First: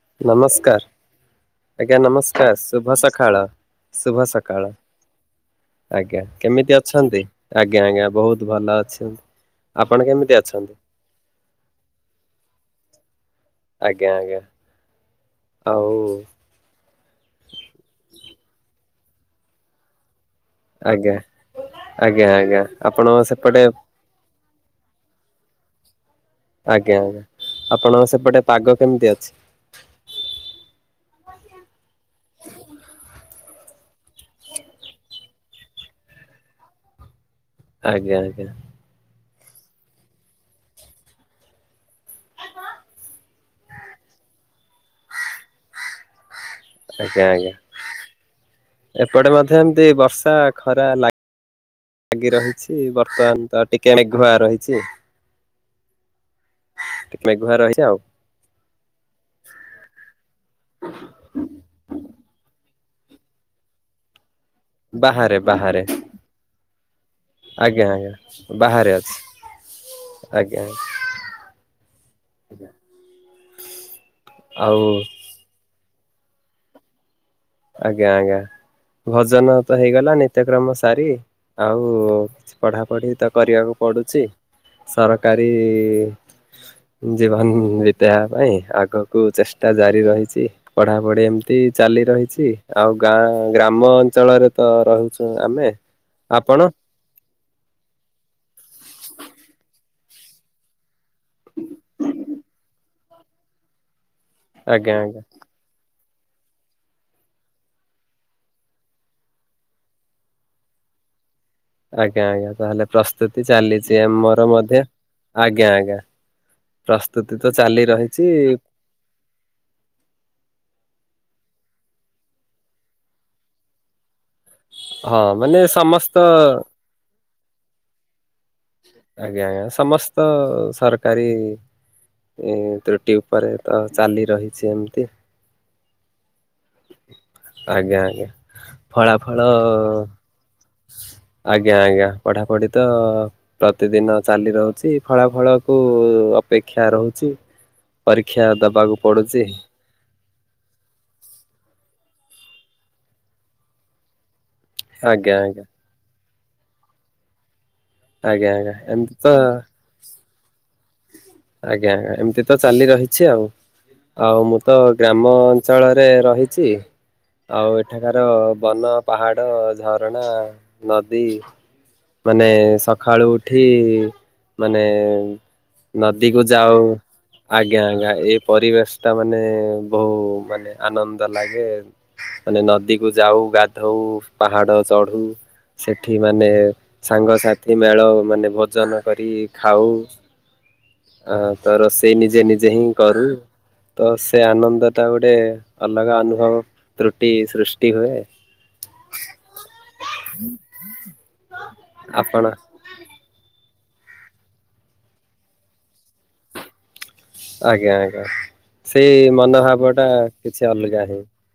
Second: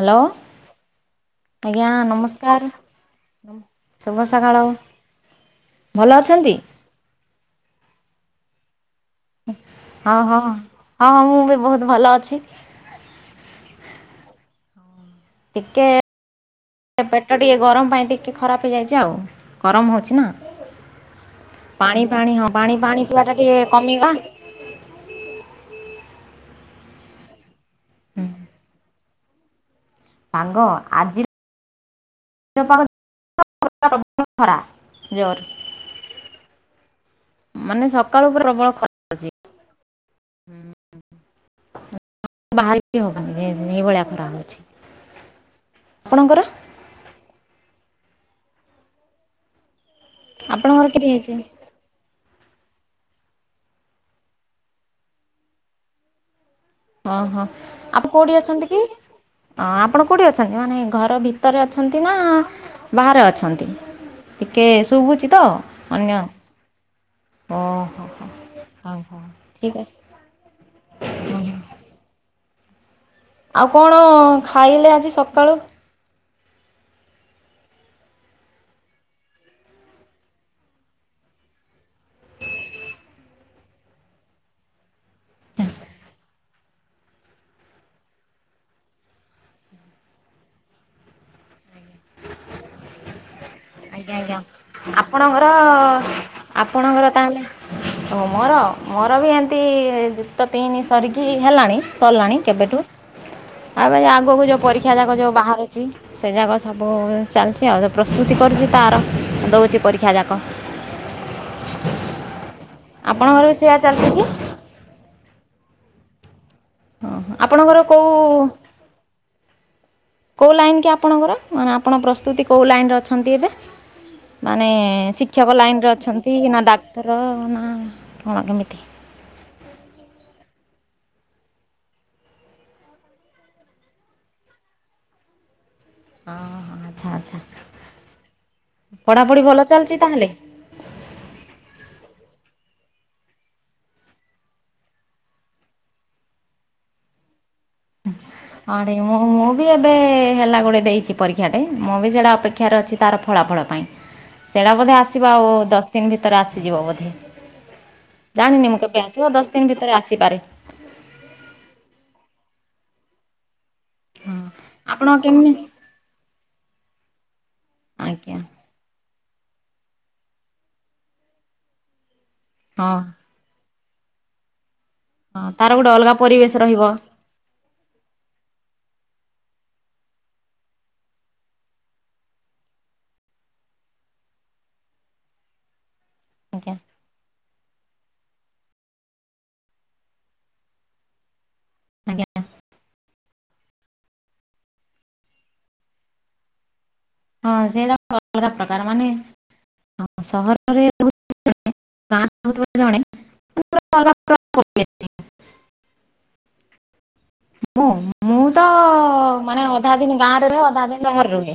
Hello ନମସ୍କାର! ଆଜ୍ଞା ନମସ୍କାର ଶୁଭ ସକାଳ ଶୁଭ ସକାଳ! ଭଲ ଆଜ୍ଞା ଅଛନ୍ତି? କେମିତି ଅଛନ୍ତି? ଆଜ୍ଞା ଆଜ୍ଞା ବହୁତ ଭଲ ଅଛି। ଆପଣ ହଁ କେମିତି ହଁ ହଁ ଅଛନ୍ତି? ହଁ ମୁଁ ବି ବହୁତ ଭଲ ଅଛି। ଆଜ୍ଞା ଆଜ୍ଞା। ଆଉ ସେ ପେଟ ଟିକେ ଗରମ ପାଇଁ ଟିକେ ଖରାପ ହେଇଯାଇଛି। ଆଉ ଗରମ ହେଉଛି ନା। ଆଜ୍ଞା ପାଣି ଆଜ୍ଞା ପାଣି ହଁ ଆଜ୍ଞା ପାଣି ପାଣି ଆପଣଙ୍କ ପିଇଆ ଟା ଟିକେ ସେପଟେ କମିଲା [unintelligible] ଆଜ୍ଞା ଆଜ୍ଞା ଆପଣଙ୍କ ସେପଟେ ପାଗ କେମିତି ଅଛି? ପାଗ ଆଜି [unintelligible] ର ଖରା ଜୋର ମାନେ ଆଜ୍ଞା ସକାଳୁ ଆଜ୍ଞା ପ୍ରବଳ ଖରା ହଉଛି। ବାହାରି ହବନି ଏଇଭଳିଆ ଖରାହଉଛି। ଆପଣଙ୍କର? ଆଜ୍ଞା ଆଜ୍ଞା ଏପଟେ ମଧ୍ୟ ଏମତି। ବର୍ଷା ଖରା ଆପଣଙ୍କର କେମିତି ଲାଗେ ହେଇଛି? ଲାଗି ରହିଛି ବର୍ତ୍ତମାନ ତ ଟିକେ ମେଘୁଆ ରହିଛି। ଓ ଟିକେ ହୋ ମେଘୁଆ ରହିଛି ଆଉ ଆପଣ କୋଉଠି ଅଛନ୍ତି କି? ଅଁ ଆପଣ କୋଉଁଠି ଅଛନ୍ତି ମାନେ ଘର ଭିତରେ ଅଛନ୍ତି ନା ବାହାରେ ଅଛନ୍ତି ଟିକଏ ଶୁଭୁଛି ବାହାରେ ତ ବାହାରେ ଅନ୍ୟ? ଓ ଆଜ୍ଞା ହୋ ଆଜ୍ଞା ହ ବାହାରେ ହଁ ଅଛି ହଁ ଠିକ ଅଛି। ଆଜ୍ଞା। ଆଉ କଣ ଆଉ ଖାଇଲେ ଆଜି ସକାଳୁ? ଆଜ୍ଞା ଆଜ୍ଞା। ଭୋଜନ ତ ହେଇଗଲା, ନିତ୍ୟକ୍ରମ ସାରି ଆଉ ପଢାପଢି ତ କରିବାକୁ ପଡୁଛି ସରକାରୀ ଜୀବନ ବିତେଇବା ପାଇଁ ଆଗକୁ ଚେଷ୍ଟା ଜାରି ରହିଚି ପଢାପଢି ଏମତି ଏମତି ଚାଲି ରହିଚି ଆଉ ଗାଁ ଗ୍ରାମ ଆଜ୍ଞା ଆଜ୍ଞା ଅଞ୍ଚଳରେ ତ ରହୁଛୁ ଆପଣଙ୍କର ଆମେ ଆପଣ ଆପଣଙ୍କର ତାହେଲେ ଓ ମୋର ମୋର ବି ଏମତି ତ ତିନି ସରିକି ହେଲାଣି ସରିଲାଣି କେବେଠୁ ଆ ଆଗକୁ ଯେଉଁ ପରୀକ୍ଷା ଆଜ୍ଞା ଯକ ଆଜ୍ଞା ଯେଉଁ ବାହାରୁଚି ସେ ଯାଗକ ସବୁ ଚାଲିଛି ଆଉ ପ୍ରସ୍ତୁତି କରିଚି। ତାର ଦୋଉଚି ପରୀକ୍ଷା ଯାକ। ଆଜ୍ଞା ଆଜ୍ଞା ତାହେଲେ ପ୍ରସ୍ତୁତି ଆପଣଙ୍କର ବି ସେୟା ଚାଲିଚି ଚାଲିଛି କି ହଁ ଆମର ମଧ୍ୟ, ଆଜ୍ଞା ଆଜ୍ଞା। ହଁ ପ୍ରସ୍ତୁତି ତ ଆପଣଙ୍କର ଚାଲି ରହିଛି କୋଉ କେଉଁ ଲାଇନ୍ କି ଆପଣଙ୍କର ମାନେ ଆପଣ ପ୍ରସ୍ତୁତି କେଉଁ ଲାଇନ୍ରେ ଅଛନ୍ତି ଏବେ? ମାନେ ହଁ ଶିକ୍ଷକ ମାନେ ଲାଇନରେ ସମସ୍ତ ଅଛନ୍ତି ନା ଡାକ୍ତର ନା କଣ କେମିତି? ଆଜ୍ଞା ଆଜ୍ଞା ସମସ୍ତ ସରକାରୀ ତ୍ରୁଟି ଉପରେ ତ ଚାଲି ରହିଚି ଏମିତି। ହଁ ହଁ ଆଚ୍ଛା ଆଚ୍ଛା ଆଜ୍ଞା ଆଜ୍ଞା ଫଳା ପଢ଼ାପଢ଼ି ଫଳ ଭଲ ଚାଲିଛି ତାହେଲେ ଆଜ୍ଞା ଆଜ୍ଞା ପଢାପଢି ତ ପ୍ରତିଦିନ ଚାଲି ରହୁଚି ଫଳା ଫଳ କୁ ଅପେକ୍ଷା ରହୁଚି। ଆଡ ମୁଁ ମୁଁ ବି ଏବେ। ହେଲା ଗୋଟେ ଦେଇଚି ପରୀକ୍ଷାଟେ ମୁଁ ବି ସେଇଟା ଅପେକ୍ଷାରେ ଅଛି ତାର ଫଳାଫଳ ପାଇଁ। ସେଇଟା ବୋଧେ ଆସିବ ଆଜ୍ଞା ଆଉ ଆଜ୍ଞା ଦଶ ଦିନ ଭିତରେ ଆସିଯିବ ବୋଧେ। ଆଜ୍ଞା ଜାଣିନି ଆଜ୍ଞା ମୁଁ କେବେ ଏମିତି ତ ଆସିବ ଦଶ ଦିନ ଭିତରେ ଆସିପାରେ। ଆଜ୍ଞା ଆଜ୍ଞା ଏମିତି ତ ଚାଲି ରହିଛି ଆଉ। ହଁ ଆଉ ମୁଁ ତ ଆପଣ ଗ୍ରାମ କେମି ଅଞ୍ଚଳରେ ରହିଛି। ଆଉ ଏଠାକାର ଆଜ୍ଞା ବନ ପାହାଡ଼ ଝରଣା ନଦୀ ମାନେ ହଁ ସକାଳୁ ଉଠି ମାନେ ହଁ ତାର ଗୋଟେ ଅଲଗା ନଦୀ କୁ ପରିବେଶ ଯାଉ ରହିବ ଆଜ୍ଞା ଆଜ୍ଞା ଏଇ ପରିବେଶ ଟା ମାନେ ବହୁ ମାନେ ଆନନ୍ଦ ଲାଗେ ମାନେ ନଦୀକୁୁ ଯାଉ ଗାଧଉ ପାହାଡ ଚଢୁ ସେଠ ଏଠି ମାନେ ଆଜ୍ଞା ସାଙ୍ଗସାଥି ମେଳ ମାନେ ଭୋଜନ କରି ଖାଉ। ଆ ତ ରୋଷେଇ ଆଜ୍ଞା ନିଜେ ନିଜେ ହିଁ କରୁ। ତ ସେ ଆନନ୍ଦ ଟା ଗୋଟେ ଅଲଗା ଅନୁଭବ ତ୍ରୁଟି ହଁ ସୃଷ୍ଟି ସେଇଟା ହୁଏ ଅଲଗା ପ୍ରକାର ମାନେ ସହରରେ ଆପଣ ଗାଁହୁ ଜଣେ [unintelligible] ପଳାଛି। ଆଜ୍ଞା ଆଜ୍ଞା ସେଇ ମାନେ ମନୋଭାବ ଅଧା ଟା ଦିନ ଗାଁରେ ରହେ କିଛି ଅଧା ଦିନ ଅଲଗା ହିଁ। ସହରରେ ରୁହେ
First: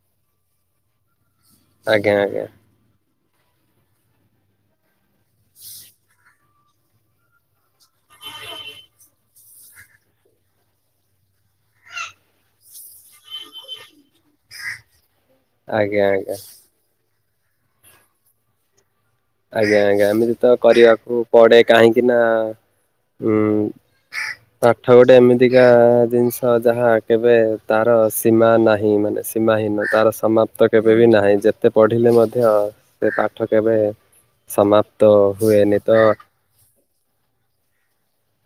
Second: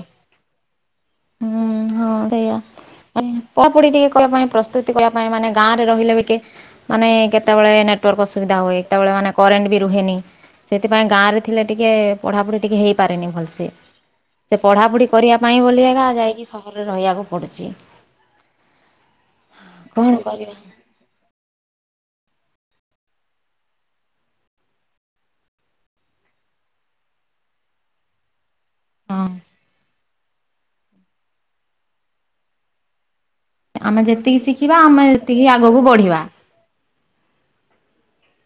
ଆଜ୍ଞା ଆଜ୍ଞା। ପଢାପଢି ଟିକେ କ ପାଇଁ ପ୍ରସ୍ତୁତି କଲା ପାଇଁ ମାନେ ଗାଁ ରେ ରହିଲେ ବି ଟିକେ ମାନେ କେତେବେଳେ ନେଟ ଅସୁବିଧା ହୁଏତବେଳେ ମାନେ କରେଣ୍ଟ ବି ରୁହେନି। ସେଥିପାଇଁ ଗାଁରେ ଥିଲେ ଟିକେ ପଢ଼ାପଢ଼ି ଟିକଏ ହେଇପାରେନି ଭଲସେ ସେ, ପଢ଼ାପଢ଼ି କରିବା ପାଇଁ ବୋଲି ଆଜ୍ଞା ଜ ଆଜ୍ଞା ଯାଇକି ଆଜ୍ଞା ସହରରେ ରହିବାକୁ ପଡ଼ୁଛି। ଆଜ୍ଞା ଆଜ୍ଞା କଣ ଏମିତି ତ କରିବା? କରିବାକୁ ପଡେ କାହିଁକି ନା ଉଁ ପାଠ ଗୋଟେ ଏମିତିକା ଜିନିଷ ଯାହା କେବେ ତାର ସୀମା ନାହିଁ। ମାନେ ହଁ ସୀମାହୀନ ତାର ସମାପ୍ତ କେବେ ବି ନାହିଁ ଯେତେ ପଢିଲେ ମଧ୍ୟ। ସେ ପାଠ କେବେ ଏତିକି ଶିଖିବା ସମାପ୍ତ ଆମେ ଏତିକି ହୁଏନି ଆଗକୁ ତ ବଢିବା।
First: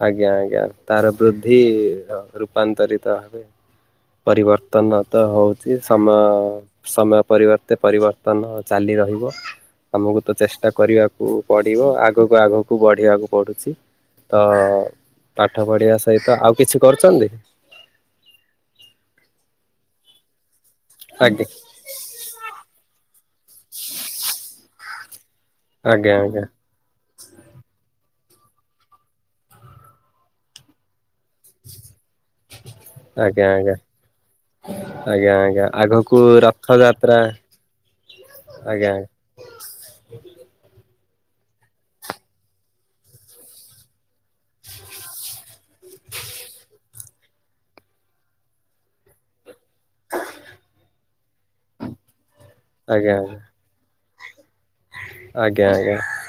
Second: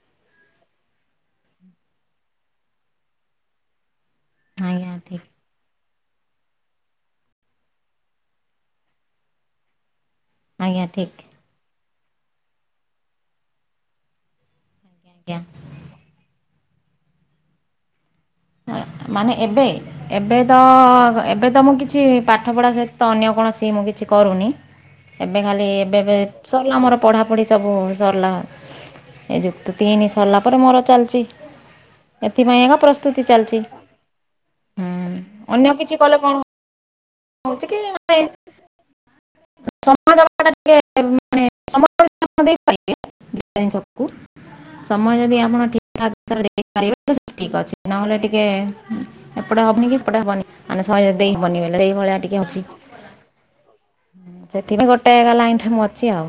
ଆଜ୍ଞା, ଆଜ୍ଞା ତାର ବୃଦ୍ଧି ରୂପାନ୍ତରିତ ଭାବେ। ଆଜ୍ଞା ପରିବର୍ତ୍ତନ ତ ଠିକ୍ ହଉଚି। ସମୟ ସମୟ ପରିବର୍ତ୍ତେ ପରିବର୍ତ୍ତନ ଚାଲି ରହିବ। ଆମକୁ ତ ଚେଷ୍ଟା ଆଜ୍ଞା ଠିକ୍ କରିବାକୁ ପଡିବ। ଆଗକୁ ଆଗକୁ ବଢିବାକୁ ପଡୁଛି। ତ ଆଜ୍ଞା। ପାଠ ପଢ଼ିବା ସହିତ ଆଉ କିଛି କରିଛନ୍ତି? ନା ମାନେ ଏବେ, ଏବେ ତ ଆଜ୍ଞା ଏବେ ତ ମୁଁ କିଛି ପାଠପଢ଼ା ସହିତ ଅନ୍ୟ କୌଣସି ମୁଁ କିଛି କରୁନି। ଏବେ ଖାଲି ଆଜ୍ଞା ଏବେବେ ଆଜ୍ଞା ସରଲା ମୋର ପଢ଼ାପଢ଼ି ସବୁ। ସରଲା ଏ ଯୁକ୍ତ ତିନି ସରଲା ପରେ ମୋର ଚାଲିଚି ଏଥିପାଇଁ ଏକା ପ୍ରସ୍ ଆଜ୍ଞା, ଆଜ୍ଞା, ଆଜ୍ଞା ଅନ୍ୟ ଆଜ୍ଞା କିଛି କଲେ ଆଗକୁ କଣ ରଥ ଯାତ୍ରା, ହେଉଛି କି ମାନେ ଆଜ୍ଞା ସମୟ ଦବାଟା ଟିକେ ଏ ମାନେ ସମୟ କଣ ଦେଇପାରିବେ ଡିଫେନ୍ସ କୁ? ସମୟ ଯଦି ଆପଣ ଠିକ୍ ଠାକ [unintelligible] ଦେଇପାରିବେ ସେ ଠିକ୍ ଅଛି ନହେଲେ ଟିକେ ଉଁ, ଏ ଏପଟେ ହବନିକି ସେପଟେ ହବନି ମାନେ ସଏ ଦେଇ ହବନି ବେଲେ ସେଇଭଳିଆ ଟି ଆଜ୍ଞା, ଆଜ୍ଞା। ଉଁ, ସେଠି ବି ଗୋଟେ ଗଲା ଆଜ୍ଞା ଏଇଠି ମୁଁ ଆଜ୍ଞା। ଅଛି ଆଉ।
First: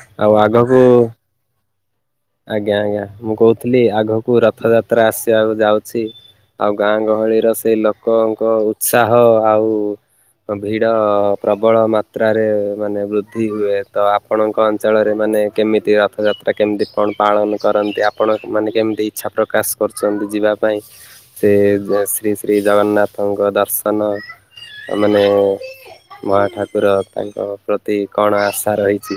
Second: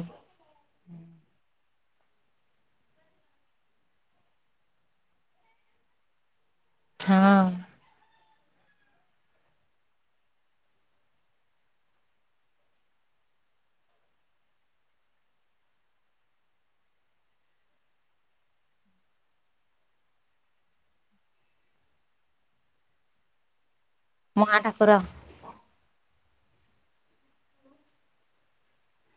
ଆଜ୍ଞା, ଆଜ୍ଞା ମୁଁ କହୁଥିଲି ଆଗକୁ ରଥଯାତ୍ରା ଆସିବାକୁ ଯାଉଛି। ଆଉ ଗାଁ ହଁ ଗହଳିର ସେଇ ଲୋକଙ୍କ ଉତ୍ସାହ ଆଉ ଓ ଭିଡ ପ୍ରବଳ ମାତ୍ରାରେ ମାନେ ବୃଦ୍ଧି ହୁଏ। ତ ଆପଣଙ୍କ ଅଞ୍ଚଳରେ ମା ନେ କେମିତି ରଥଯାତ୍ରା କେମିତି କଣ ପାଳନ କରନ୍ତି? ଆପଣ ମାନେ କେମିତି ଇଚ୍ଛା ପ୍ରକାଶ କରିଛନ୍ତି ଯିବା ପାଇଁ? ସେ ଗ ଓ ଶ୍ରୀ ଶ୍ରୀ ଜଗନ୍ନାଥଙ୍କ ଦର୍ଶନ ମୋ ନାଁ ଅ, ଠାକୁର ମାନେ ମହା ଠାକୁର ତାଙ୍କ ପ୍ରତି କଣ ଆଶା ରହିଛି?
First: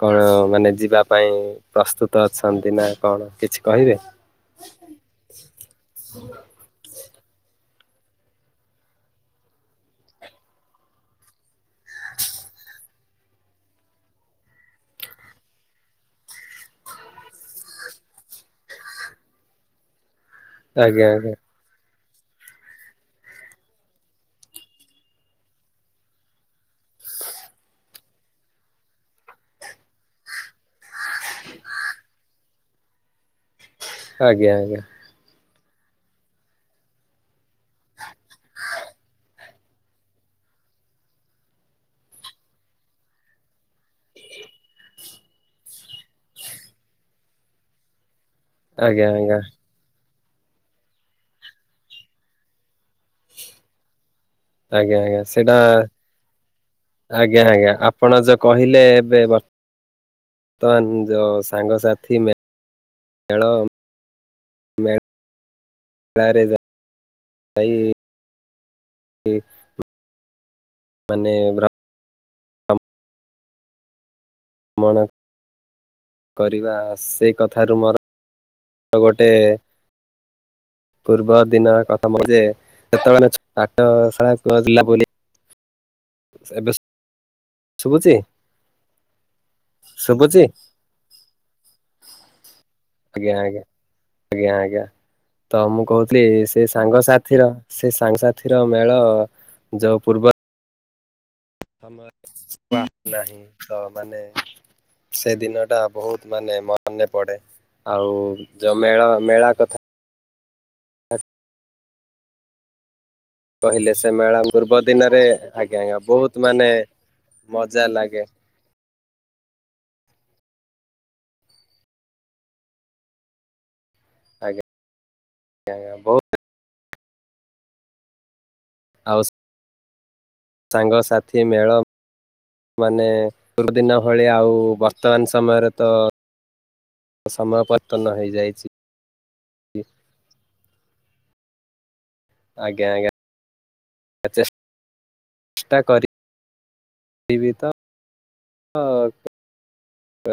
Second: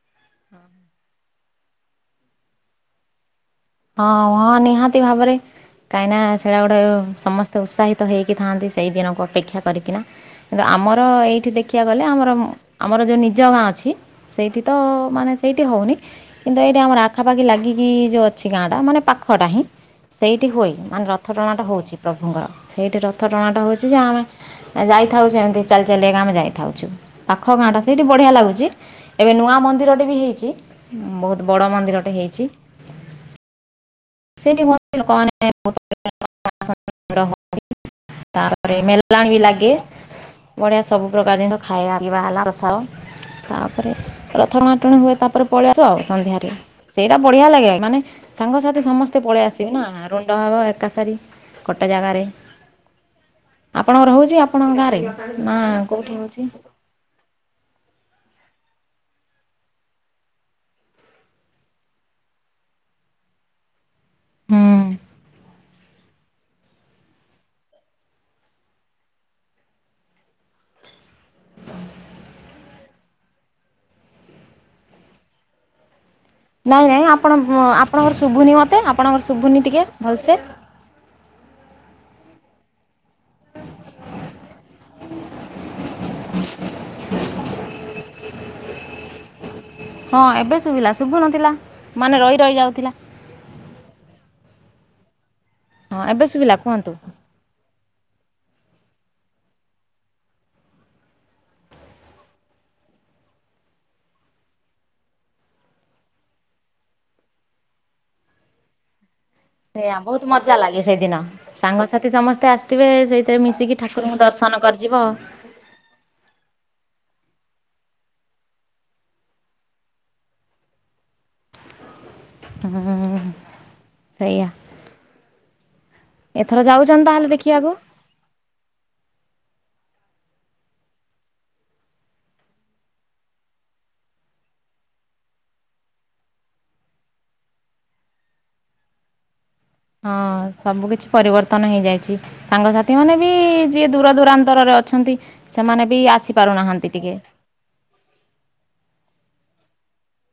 କଣ ମାନେ ଯିବା ପାଇଁ ପ୍ରସ୍ତୁତ ଅଛନ୍ତି ନା କଣ? କିଛି କହିବେ? ହଁ, ହଁ ନିହାତି ଭାବରେ କାଇଁନା ସେଟା ଗୋଟେ ସମସ୍ ତ ଉସାହିତ ହେଇକି ଥାଆନ୍ତି ସେଇ ଦିନକୁ ଅପେକ୍ଷା କରିକିନା। କିନ୍ତୁ ଆମର ଏଇଠି ଦେ ଖିଆ ଗଲେ ଆମର ମୁଁ ଆମର ଯୋଉ ନିଜ ଗାଁ ଅଛି ସେଇଠି ତ ମାନେ ସେଇଠି ହଉନି। କିନ୍ତୁ ଏଇଠି ଆମର ଆଖାପାଖି ଲାଗିକି ଯୋଉ ଅ ଛି ଗାଁ ଟା ମାନେ ପାଖଟା ହିଁ, ସେଇଠି ହୁଏ। ମାନେ ଆଜ୍ଞା ରଥ ଆଜ୍ଞା ଟଣାଟା ହଉଛି। ପ୍ରଭୁଙ୍କର ସେଇଠି ରଥ ଟଣାଟ ହଉଛି ଯେ ଆମେ ଏ ଯାଇଥାଉ ସେମିତି ଚାଲି ଚାଲିକା ଆମେ ଯାଇଥାଉଛୁ। ପାଖ ଗାଁଟା, ସେଇଠି ବଢିଆ ଲାଗୁଛି‌। ଏବେ ନୂଆ ମନ୍ଦିରଟି ବି ହେଇଛି। ଉଁ, ବହୁତ ବଡ଼ ମନ୍ଦିର ଟେ ହେଇଛି। ସେଇଠି ଆଜ୍ଞା ହଉଚି ଲୋକମାନେ [inaudible] ତାପରେ ମେଲଣ ବି ଲାଗ ଗେ ବଢ଼ିଆ ସବୁ ପ୍ରକାର ଜିନିଷ ଖାଇବା ପିଇବା ହେଲା ପସ ତା ପରେ ରଥ‌ ଅଣାଟଣି ହୁଏ। ତାପରେ ପଳି ଆସୁ ଆଉ ସନ୍ଧ୍ୟାରେ। ସେଇଟା ବଢିଆ ଲାଗେ। ମାନେ ସାଙ୍ଗସାଥି ଆଜ୍ଞା ସମସ୍ତେ ଆଜ୍ଞା ଆଜ୍ଞା ପଳେଇ ଆସିବେ ନା ହା ରୁଣ୍ଡ ହବ ଏକା ସରି କୋଟେ ଜାଗାରେ। ଆପଣଙ୍କର ହଉଛ ଆଜ୍ଞା, ଆଜ୍ଞା ସେଇଟା ଆଜ୍ଞା, ଆଜ୍ଞା ଆପଣ ଯ କହିଲେ ଏବେ ବର୍ ତମାନ୍ ଯୋ ସାଙ୍ଗସାଥି ମେ ମେଳ ହଁ। ଗାଁରେ ଯୋ ଏଇ ଇ-ଉ ମାନେ ବ୍ର ମଣ ନାଇଁ ନାଇଁ ଆପଣ ମ ଆପଣଙ୍କର ଶୁଭୁନି ମୋତେ। ଆପଣଙ୍କର ଗୋଟେ ଶୁଭୁନି ଟିକେ ଭଲ୍ ସେ। ପୂର୍ବ ଦିନ କଥା ମୋର ଯେ ଯେତେବେଳେ ଆମେ ଛୁ ପାଠ ସା [unintelligible] ବୋଲି ଏବେ ଶୁଭୁଛି ହଁ ଶୁଭୁଛି ଏବେ ଶୁଭିଲା ଶୁଭୁ ନଥିଲା ମାନେ ରହି ରହି ଯାଉଥିଲା। ଆଜ୍ଞା ଆଜ୍ଞା ଆଜ୍ଞା ଆଜ୍ଞା ତ ମୁଁ ହଁ ଏବେ କହୁଥିଲି ଶୁଭିଲା ସେ କୁହନ୍ତୁ ସାଙ୍ଗ ସାଥିର ସେ ସାଙ୍ଗସାଥିର ମେଳ ଯୋଉ ପୂର୍ବ [unintelligible] ନାହିଁ ତ ମାନେ ସେ ଦିନ ଟା ବହୁତ ମାନେ ମନେ ପଡେ ଆଉ ଯୋଉ ମେଳ ମେଳା କଥା ତ ମଜା ଲାଗେ ସେଇଦିନ ସାଙ୍ଗସାଥି ସମସ୍ତେ ଆସିଥିବେ ସେଇ କହିଲେ ସେ ମେଳା ପୂର୍ବ ଦିନରେ ଆଜ୍ଞା ଆଜ୍ଞା ବହୁତ ମାନେ ମଜା ଲାଗେ ହ୍ନୁ ସେଇଆ ଆଜ୍ଞା ଆଜ୍ଞା ବହୁତ ଜନ୍ତା ହେଲେ ଦେଖିବାକୁ ଆଉ ସାଙ୍ଗସାଥି ମେଳ ମାନେ ପୂର୍ବ ଦିନ ଭଳିଆ ଆଉ ବର୍ତ୍ତମାନ ସମୟରେ ତ ସମୟ ପତନ ହେଇ ଯାଇଛି। ହଁ ସବୁ କିଛି ପରିବର୍ତ୍ତନ ହେଇଯାଇ ଆଜ୍ଞା ସାଙ୍ଗସାଥି ଆଜ୍ଞା ମାନେ ବି ଯିଏ ଦୂର ଦୂରାନ୍ତରରେ ଅଛନ୍ତି ଚେଷ୍ଟା ସେମାନେ ବି ଆସି ପାରୁନାହାନ୍ତି ଟିକେ [unintelligible] ହଁ।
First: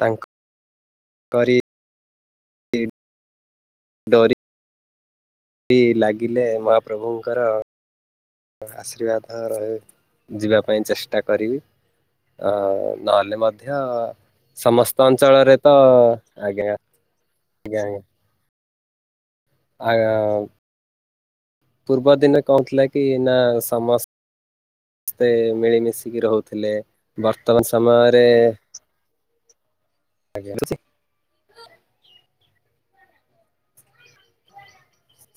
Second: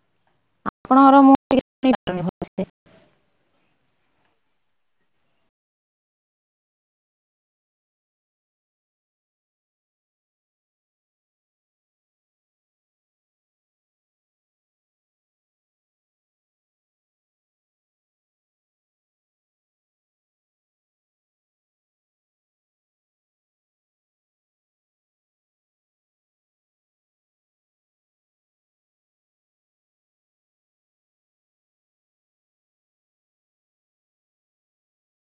ତାଙ୍କୁ ଆପଣଙ୍କର [unintelligible] ଡୋରି ବି ଲାଗିଲେ ମହାପ୍ରଭୁଙ୍କର ଆଶୀର୍ବାଦ ରହୁ ଯିବା ପାଇଁ ଚେଷ୍ଟା କରିବି। ଆ ନହେ ଲେ ମଧ୍ୟ ସମସ୍ତ ଅଞ୍ଚଳରେ ତ ଆଜ୍ଞା ଆଜ୍ଞା ଆଜ୍ଞା। ଆ ପୂର୍ବ ଦିନେ କଣ ଥିଲା କି ନା ସମସ୍ତ ସମସ୍ତେ ମିଳିମିଶିକି ରହୁଥିଲେ ବର୍ତ୍ତମାନ ସମୟରେ ଆଜ୍ଞା [inaudible]